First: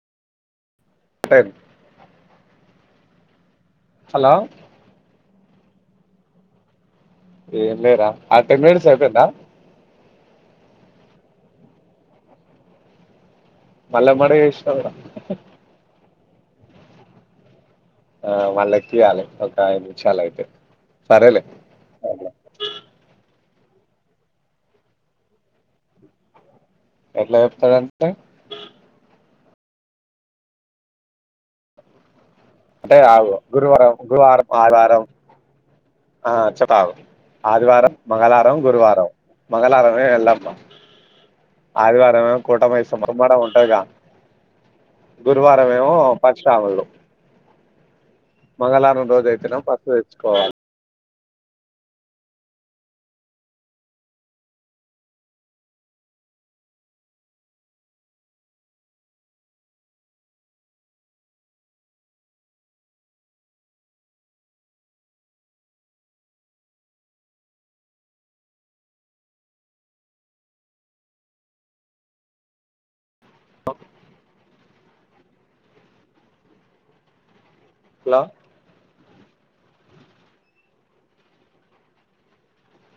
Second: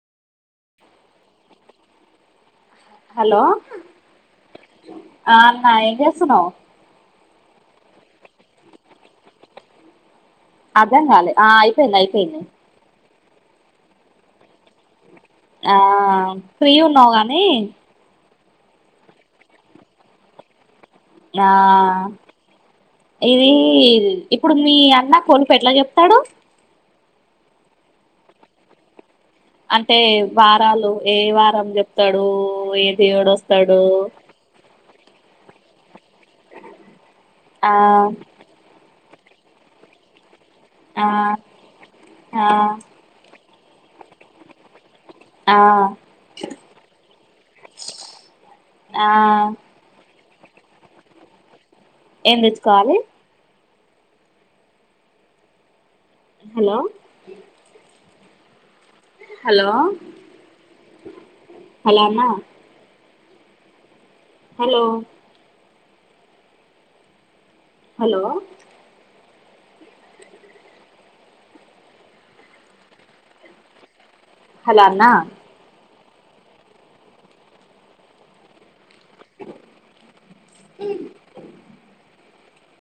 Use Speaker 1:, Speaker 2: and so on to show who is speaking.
Speaker 1: టర్
Speaker 2: hello
Speaker 1: hello
Speaker 2: అ అన్న ఏం చేస్తున్నావ్
Speaker 1: ఏం లేరా అటెనెన్స్ అపోయిందా
Speaker 2: అర్ధం కాలే ఆ అయిపోయింది అయిపోయింది
Speaker 1: మల్ల ఎమ్మటే చేసినవు గా
Speaker 2: ఆ ఫ్రీ ఉన్నావు అని
Speaker 1: ఆ మళ్ళ ఎక్కియాలే ఒక ఐదు నిమిషాలయితే
Speaker 2: నా ఇది ఇప్పుడు మీ అన్న కొలుపు ఎట్లా చెప్తాడు
Speaker 1: ఎట్లా చెప్తడు అంటే
Speaker 2: అంటే వారాలు ఏ వారం చెప్తాడు ఏ
Speaker 1: అట్ట
Speaker 2: దేవుడు
Speaker 1: కాదు
Speaker 2: వస్తాడు
Speaker 1: గురువారం గురువారం ఆదివారం ఆ చెపుతారు
Speaker 2: ఆ
Speaker 1: ఆదివారం మంగళారం గురువారం మంగళారమే ఎల్లమ్మ
Speaker 2: ఆ
Speaker 1: ఆదివార మెమో
Speaker 2: ఆ
Speaker 1: కోట మైస్ కొబ్బరిబోండాల్ ఉంటాయ్ గా
Speaker 2: ఆ
Speaker 1: గురువారం ఏమో పరశరాములు మంగళవారం
Speaker 2: ఆ
Speaker 1: రోజు అయితేనేమో పసుపు తెచ్చుకోవాలి
Speaker 2: ఏం తెచ్చుకోవాలి హలో హలో హలో అన్న హలో హలో హలో అన్న
Speaker 1: హలో
Speaker 2: హు